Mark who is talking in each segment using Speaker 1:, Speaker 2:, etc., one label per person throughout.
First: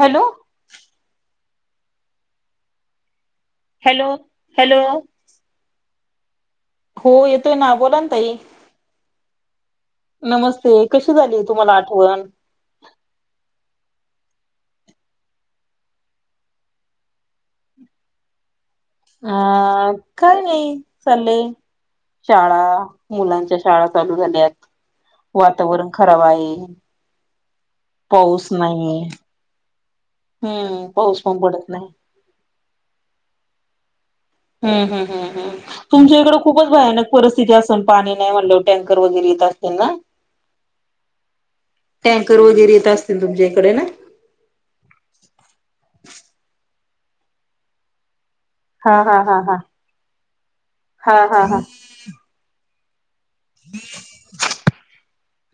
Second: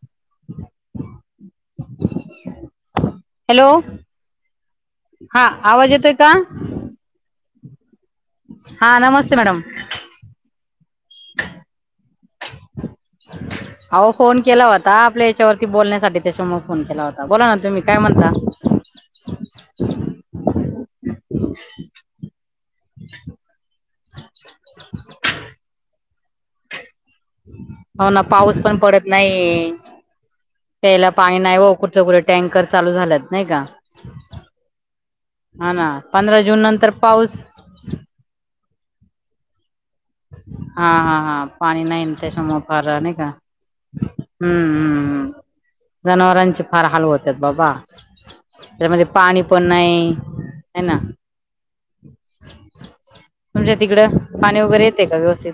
Speaker 1: Hello.
Speaker 2: Hello. हा आवाज येतोय का?
Speaker 1: हो येतोय ना बोला ना ताई.
Speaker 2: हा नमस्ते मॅडम
Speaker 1: नमस्ते. कशी झाली तुम्हाला आठवण.
Speaker 2: [inaudible] आहो फोन केला होता आपल्या याच्यावरती बोलण्यासाठी त्याच्यामुळे फोन केला होता बोला ना तुम्ही काय म्हणता.
Speaker 1: हा काय नाही चालंय. शाळा मुलांच्या शाळा चालू झाल्यात. वातावरण खराब आहे.
Speaker 2: हो ना पाऊस पण पडत नाहीये
Speaker 1: हम्म
Speaker 2: प्यायला
Speaker 1: पाऊस
Speaker 2: पाणी
Speaker 1: पण
Speaker 2: नाही
Speaker 1: पडत
Speaker 2: ओ, कुठं. टँकर चालू झाल्यात नाही का.
Speaker 1: हु, हु,
Speaker 2: हा ना
Speaker 1: तुमच्या इकडें
Speaker 2: पंधरा जून
Speaker 1: खूपच
Speaker 2: नंतर
Speaker 1: भयानक
Speaker 2: पाऊस
Speaker 1: परिस्थिती असते. पाणी नाही म्हणलं वर, टँकर वगैरे येत असतील ना
Speaker 2: हा हा हा पाणी नाही
Speaker 1: टँकर
Speaker 2: त्याच्यामुळे
Speaker 1: वगैरे येत
Speaker 2: बरं नाही
Speaker 1: असतील
Speaker 2: का.
Speaker 1: तुमच्या इकडे ना
Speaker 2: हु, हु, हु, जनावरांची फार हाल, होत्यात बाबा.
Speaker 1: हा
Speaker 2: त्यामध्ये
Speaker 1: हा हा
Speaker 2: पाणी
Speaker 1: हा
Speaker 2: पण नाही आहे ना.
Speaker 1: हा हा हा
Speaker 2: म्हणजे तिकडं पाणी वगैरे येते का व्यवस्थित.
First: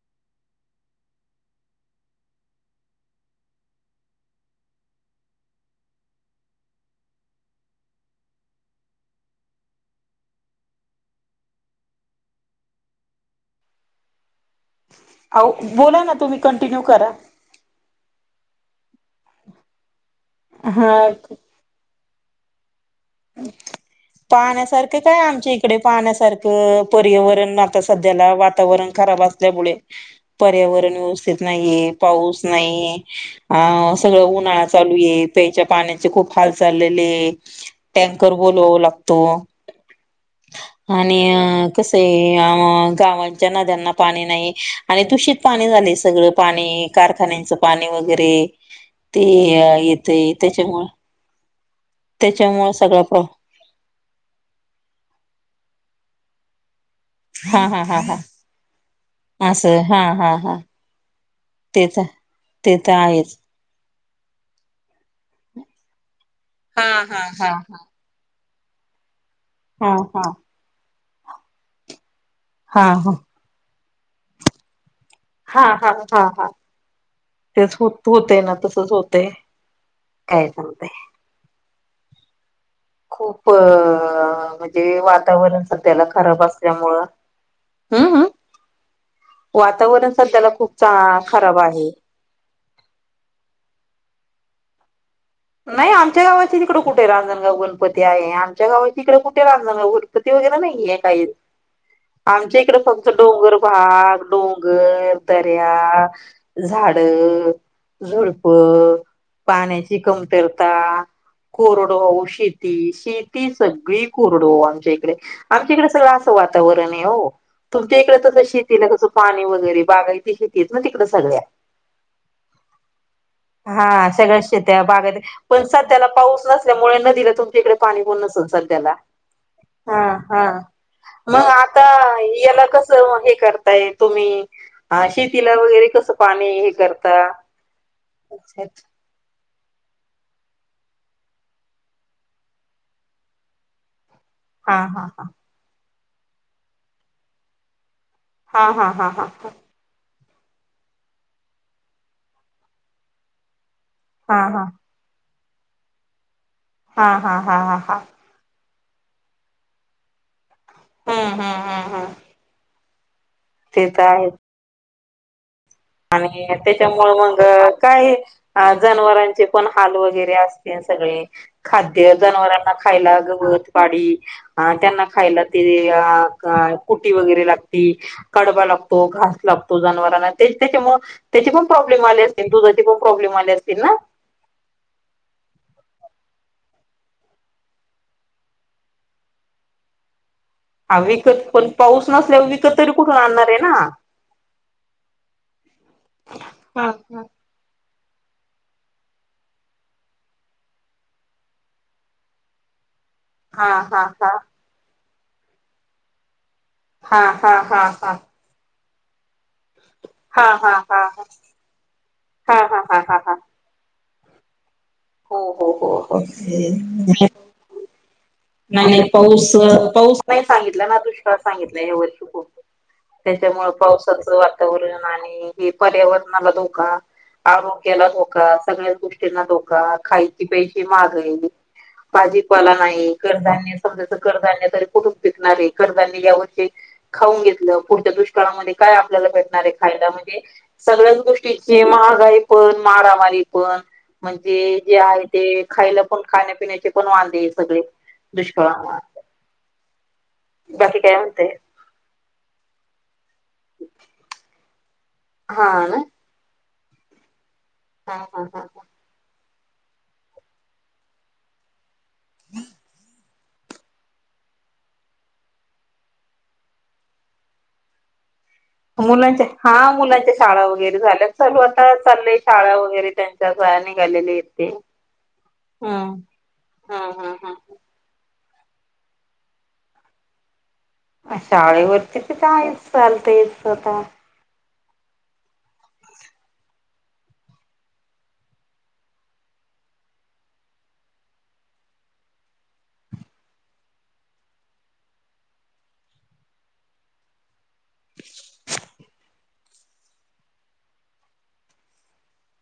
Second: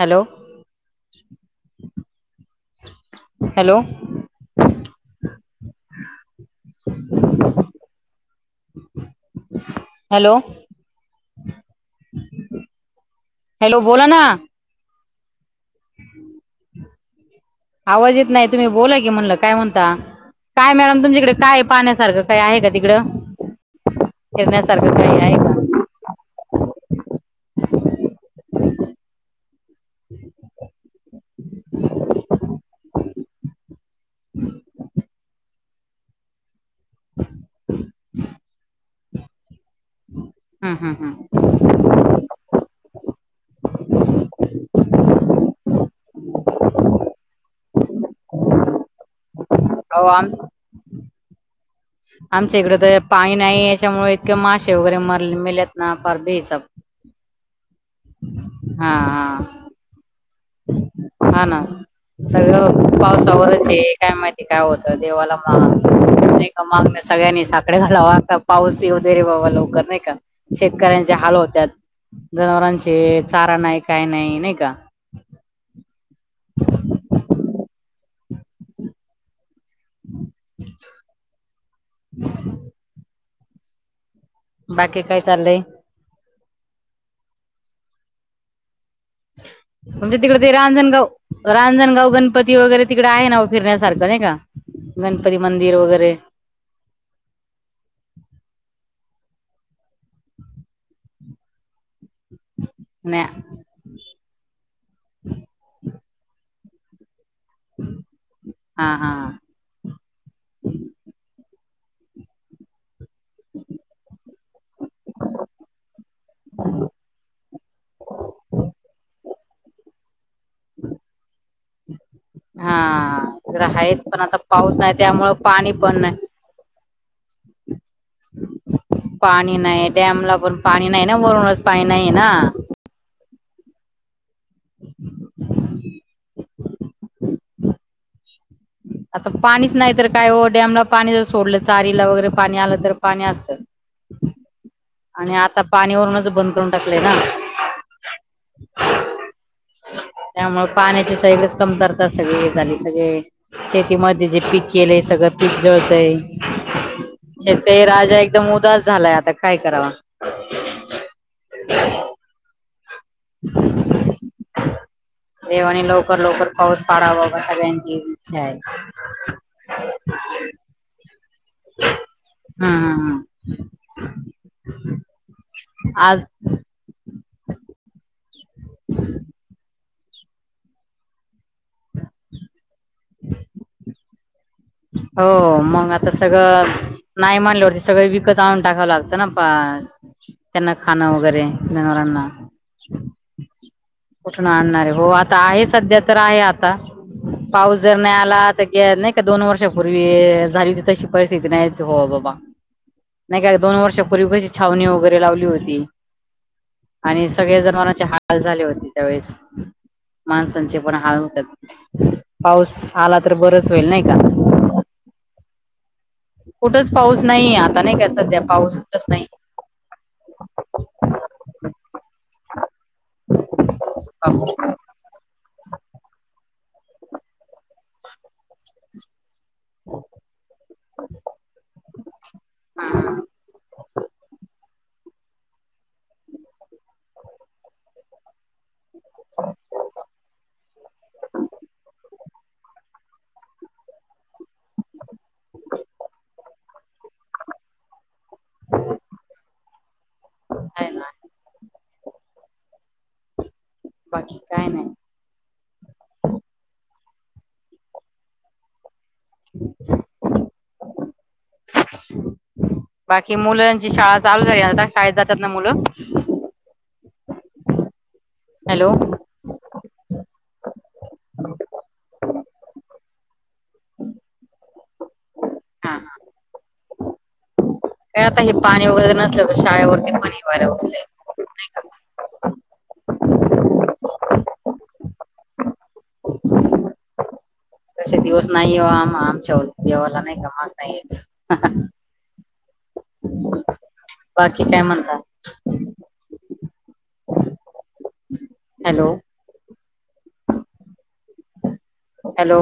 Speaker 2: Hello hello hello. हॅलो, बोला ना.
Speaker 1: आव बोला ना तुम्ही कंटिन्यू करा.
Speaker 2: आवाज येत नाही तुम्ही बोला की म्हणलं काय म्हणता, काय
Speaker 1: हा
Speaker 2: मॅडम तुमच्याकडे काय पाण्यासारखं. काय आहे का तिकडं.
Speaker 1: पाण्यासारख
Speaker 2: फिरण्यासारखं काही
Speaker 1: काय
Speaker 2: आहे का
Speaker 1: आमच्या इकडे
Speaker 2: हम्म
Speaker 1: पाण्यासारखं पर्यावरण आता सध्याला वातावरण खराब असल्यामुळे पर्यावरण व्यव स्थित नाहीे पाऊस नाही आ सगळ उन्हाळा चालू आहे प्याच्या पाण्या च खूप हाल चाललेले, टँकर बोलवावं लागतो.
Speaker 2: हम्म
Speaker 1: आणि
Speaker 2: हम्म
Speaker 1: आता तसे अ गावांच्या नद्यांना पाणी नाही आणि दूषित पाणी झालय सगळं पाणी. कारखान्यांचं पाणी वगैरे ते
Speaker 2: अहो आम
Speaker 1: येतंय त्याच्यामुळ
Speaker 2: आमच्या इकड तर
Speaker 1: प्रॉ
Speaker 2: पाणी नाही याच्यामुळे इतके मासे वगैरे मर मेल्यात ना पार बे हिसब.
Speaker 1: हा हा हा हा.
Speaker 2: हा.
Speaker 1: असं हा हा. हा
Speaker 2: हा ना
Speaker 1: तेच ते तर
Speaker 2: सगळं
Speaker 1: आहेच.
Speaker 2: पावसावरच हे. काय माहिती काय होतं देवाला माग नाही
Speaker 1: हा
Speaker 2: का [unintelligible]
Speaker 1: हा
Speaker 2: सगळ्यांनी
Speaker 1: हा हा.
Speaker 2: साकडे घालावा पाऊसी वगैरे बाबा लवकर
Speaker 1: हा
Speaker 2: नाही का,
Speaker 1: हा
Speaker 2: शेतकऱ्यांचे हाल होत्यात,
Speaker 1: हा
Speaker 2: जनावरांचे
Speaker 1: हा.
Speaker 2: सारा नाही काय नाही नाही का.
Speaker 1: हा हा हा हा, तेच हो होतय ना तसच होतय. काय सांगतय.
Speaker 2: [inaudible]
Speaker 1: खूप म्हणजे
Speaker 2: बाकी काय चाललंय
Speaker 1: वातावरण त्याला खराब असल्यामुळ, हम.
Speaker 2: म्हणजे तिकडे ते
Speaker 1: खूप चा
Speaker 2: रांजणगाव,
Speaker 1: खराब आहे.
Speaker 2: रांजणगाव गणपती वगैरे तिकड आहे ना ओ फिरण्यासारखं नाही का. गणपती मं
Speaker 1: नाही आमच्या गावात तिकडे कुठे रांजणगाव गणपती आहे आमच्या गावात तिकडे कुठे रांजण [unintelligible] गणपती वगैरे नाहीेये काही. आमच्या इकड आमच
Speaker 2: नाही
Speaker 1: डोंगर भाग डोंगर, दर्या, झाड झुडप
Speaker 2: हा हा
Speaker 1: पाण्याची कम तरता, कोरुडव शेती शे ती सगळी कोरुडव आमच्या इकडे आमच्या इकडे सगळं असं वातावरण आहे हो. तुमच्या इकडे तसं शेतीला कसं पाणी वगैरे बागा [unintelligible] शेती आहेत ना तिकड सगळ्या.
Speaker 2: हा जरा हाईत
Speaker 1: हा
Speaker 2: पर्यंत
Speaker 1: सगळ्या
Speaker 2: पाऊस
Speaker 1: शेत्या
Speaker 2: नाही
Speaker 1: बागायती
Speaker 2: त्यामुळ
Speaker 1: पण सध्याला पाऊस नसल्यामुळ नदीला तुमच्या इकडे पाणी होण नसल सध्याला.
Speaker 2: पाणी नाही
Speaker 1: हा
Speaker 2: डॅम ला
Speaker 1: हा
Speaker 2: पण पाणी नाही ना
Speaker 1: मग
Speaker 2: वरूनच
Speaker 1: आता
Speaker 2: पाणी नाही ना.
Speaker 1: [unintelligible] हे करताय तुम्ही, आ शेतीला वगैरे कस पाणी हे करता [unintelligible]
Speaker 2: आता पाणीच नाही तर काय ओ डॅमला पाणी जर सोडलं चारीला वगैरे पाणी आलं तर पाणी असतं.
Speaker 1: हा हा
Speaker 2: आणि आता पाणीवरूनच बंद करून टाकलंय ना.
Speaker 1: हा हा हा हा.
Speaker 2: त्यामूळं पाण्याची सैलच कमतरतात सगळी झाली सगळे. शेतीमध्ये जे
Speaker 1: हा
Speaker 2: पीक
Speaker 1: हा
Speaker 2: केलेय सगळं पिकजड होतय
Speaker 1: हा हा हा हा हा
Speaker 2: शेता
Speaker 1: हा.
Speaker 2: राजा आहे एकदम उदास झालाय आता काय करावा.
Speaker 1: हां हां.
Speaker 2: [unintelligible]
Speaker 1: ते तर आहे.
Speaker 2: देवाणी लव
Speaker 1: आणि त्याच्यामुळं मग काही
Speaker 2: इच्छा आहे
Speaker 1: आ जनावरांचे पण हाल वगैरे असत्या सगळे. खाद्य जनावरांना
Speaker 2: हम्म हम्म
Speaker 1: खायला
Speaker 2: हम्म
Speaker 1: गवत, पाडी अ त्यांना खायला ते अ
Speaker 2: आज
Speaker 1: काय कुटी वगैरे लागते कडवा लागतो घास लागतो जनावरांना तेच त्याच्यामुळं त्याचे पण प्रॉब्लेम आले असतील दुधाचे पण प्रॉब्लेम आले असतील ना.
Speaker 2: हो मंग आता सगळं नाही म्हणल्यावरती सगळं विकत आणून टाकावं लागतं ना पाज.
Speaker 1: हा विकत पण पाऊस नसल्यावर विकत तरी कुठून आणणार आहे ना.
Speaker 2: कुठून आणणार आहे हो आता आहे सध्या तर आहे आता
Speaker 1: हा
Speaker 2: पाऊस जर नाही आला तर गेल नाही का दोन वर्षापूर्वी झाली होती तशी परिस्थिती नाहीच हो बाबा. नाही का
Speaker 1: हा
Speaker 2: दोन
Speaker 1: हा
Speaker 2: वर्षापूर्वी कशी छावणी वगैरे लावली होती.
Speaker 1: हा
Speaker 2: आणि
Speaker 1: हा हा
Speaker 2: सगळे
Speaker 1: हा
Speaker 2: जनावरांचे
Speaker 1: हा
Speaker 2: हाल झाले होते त्यावेेळेस.
Speaker 1: हा हा
Speaker 2: माणसांचे पण
Speaker 1: हा हा
Speaker 2: हाळ होत्यात
Speaker 1: हा हा
Speaker 2: पाऊस
Speaker 1: हा हा
Speaker 2: आला
Speaker 1: हा
Speaker 2: तर
Speaker 1: हा
Speaker 2: बरच होईल नाही का.
Speaker 1: हो हो हो हो हो. [unintelligible]
Speaker 2: त्या सध्या पाऊ
Speaker 1: नाही नाही पाऊस पाऊस नाही सांगितला ना दुष्काळ सांगितलं या वर्षी. [unintelligible] त्याच्यामुळे पावसाचं
Speaker 2: आहे
Speaker 1: वातावरण नाणी हे पर्यावरणाला धोका, आरोग्याला धोका सगळ्या गोष्टींना धो का खायती पैशी मागली. भाजीपाला नाही कर्धान्य [unintelligible] कर्धान्य तरी कुठं पिकणार आहे करधान्य या वर्षी खाऊन घेतलं पुढच्या दुष्काळामध्ये काय आपल्याला भेटणार आहे खायला म्हणजे सगळ्याच गोष्टीची महागाई पण मारामारी पण जे जे आहे ते खायला पण खाण्यापिण्याचे पण वांदे सगळे दुष्काळमुळं बाकी
Speaker 2: ना
Speaker 1: काय म्हणते?
Speaker 2: बाकी काय नाय.
Speaker 1: हा ना. हा हा हा.
Speaker 2: [unintelligible]
Speaker 1: [unintelligible]
Speaker 2: बाकी मुलांची शाळा चालू झाली आता शाळेत जातात ना मुलं. हॅलो. हा
Speaker 1: मुलांच्या हा मुलांच्या शाळा वगैरे झाल्या चालू आता चालले शाळा वगैरे त्यां. त्या [unintelligible] निघालेले येते. हां.
Speaker 2: काय आता हे पाणी वगैरे नसलं तर शाळेवरती मणी वार्या बसले.
Speaker 1: शाळेवरती तर काहीच चालते स्वतः.
Speaker 2: तसे दिवस नाही ओ आम आमच्यावर देवाला नाही का अणता यायचं. बाकी काय म्हणता? Hello
Speaker 1: [inaudible]
Speaker 2: hello.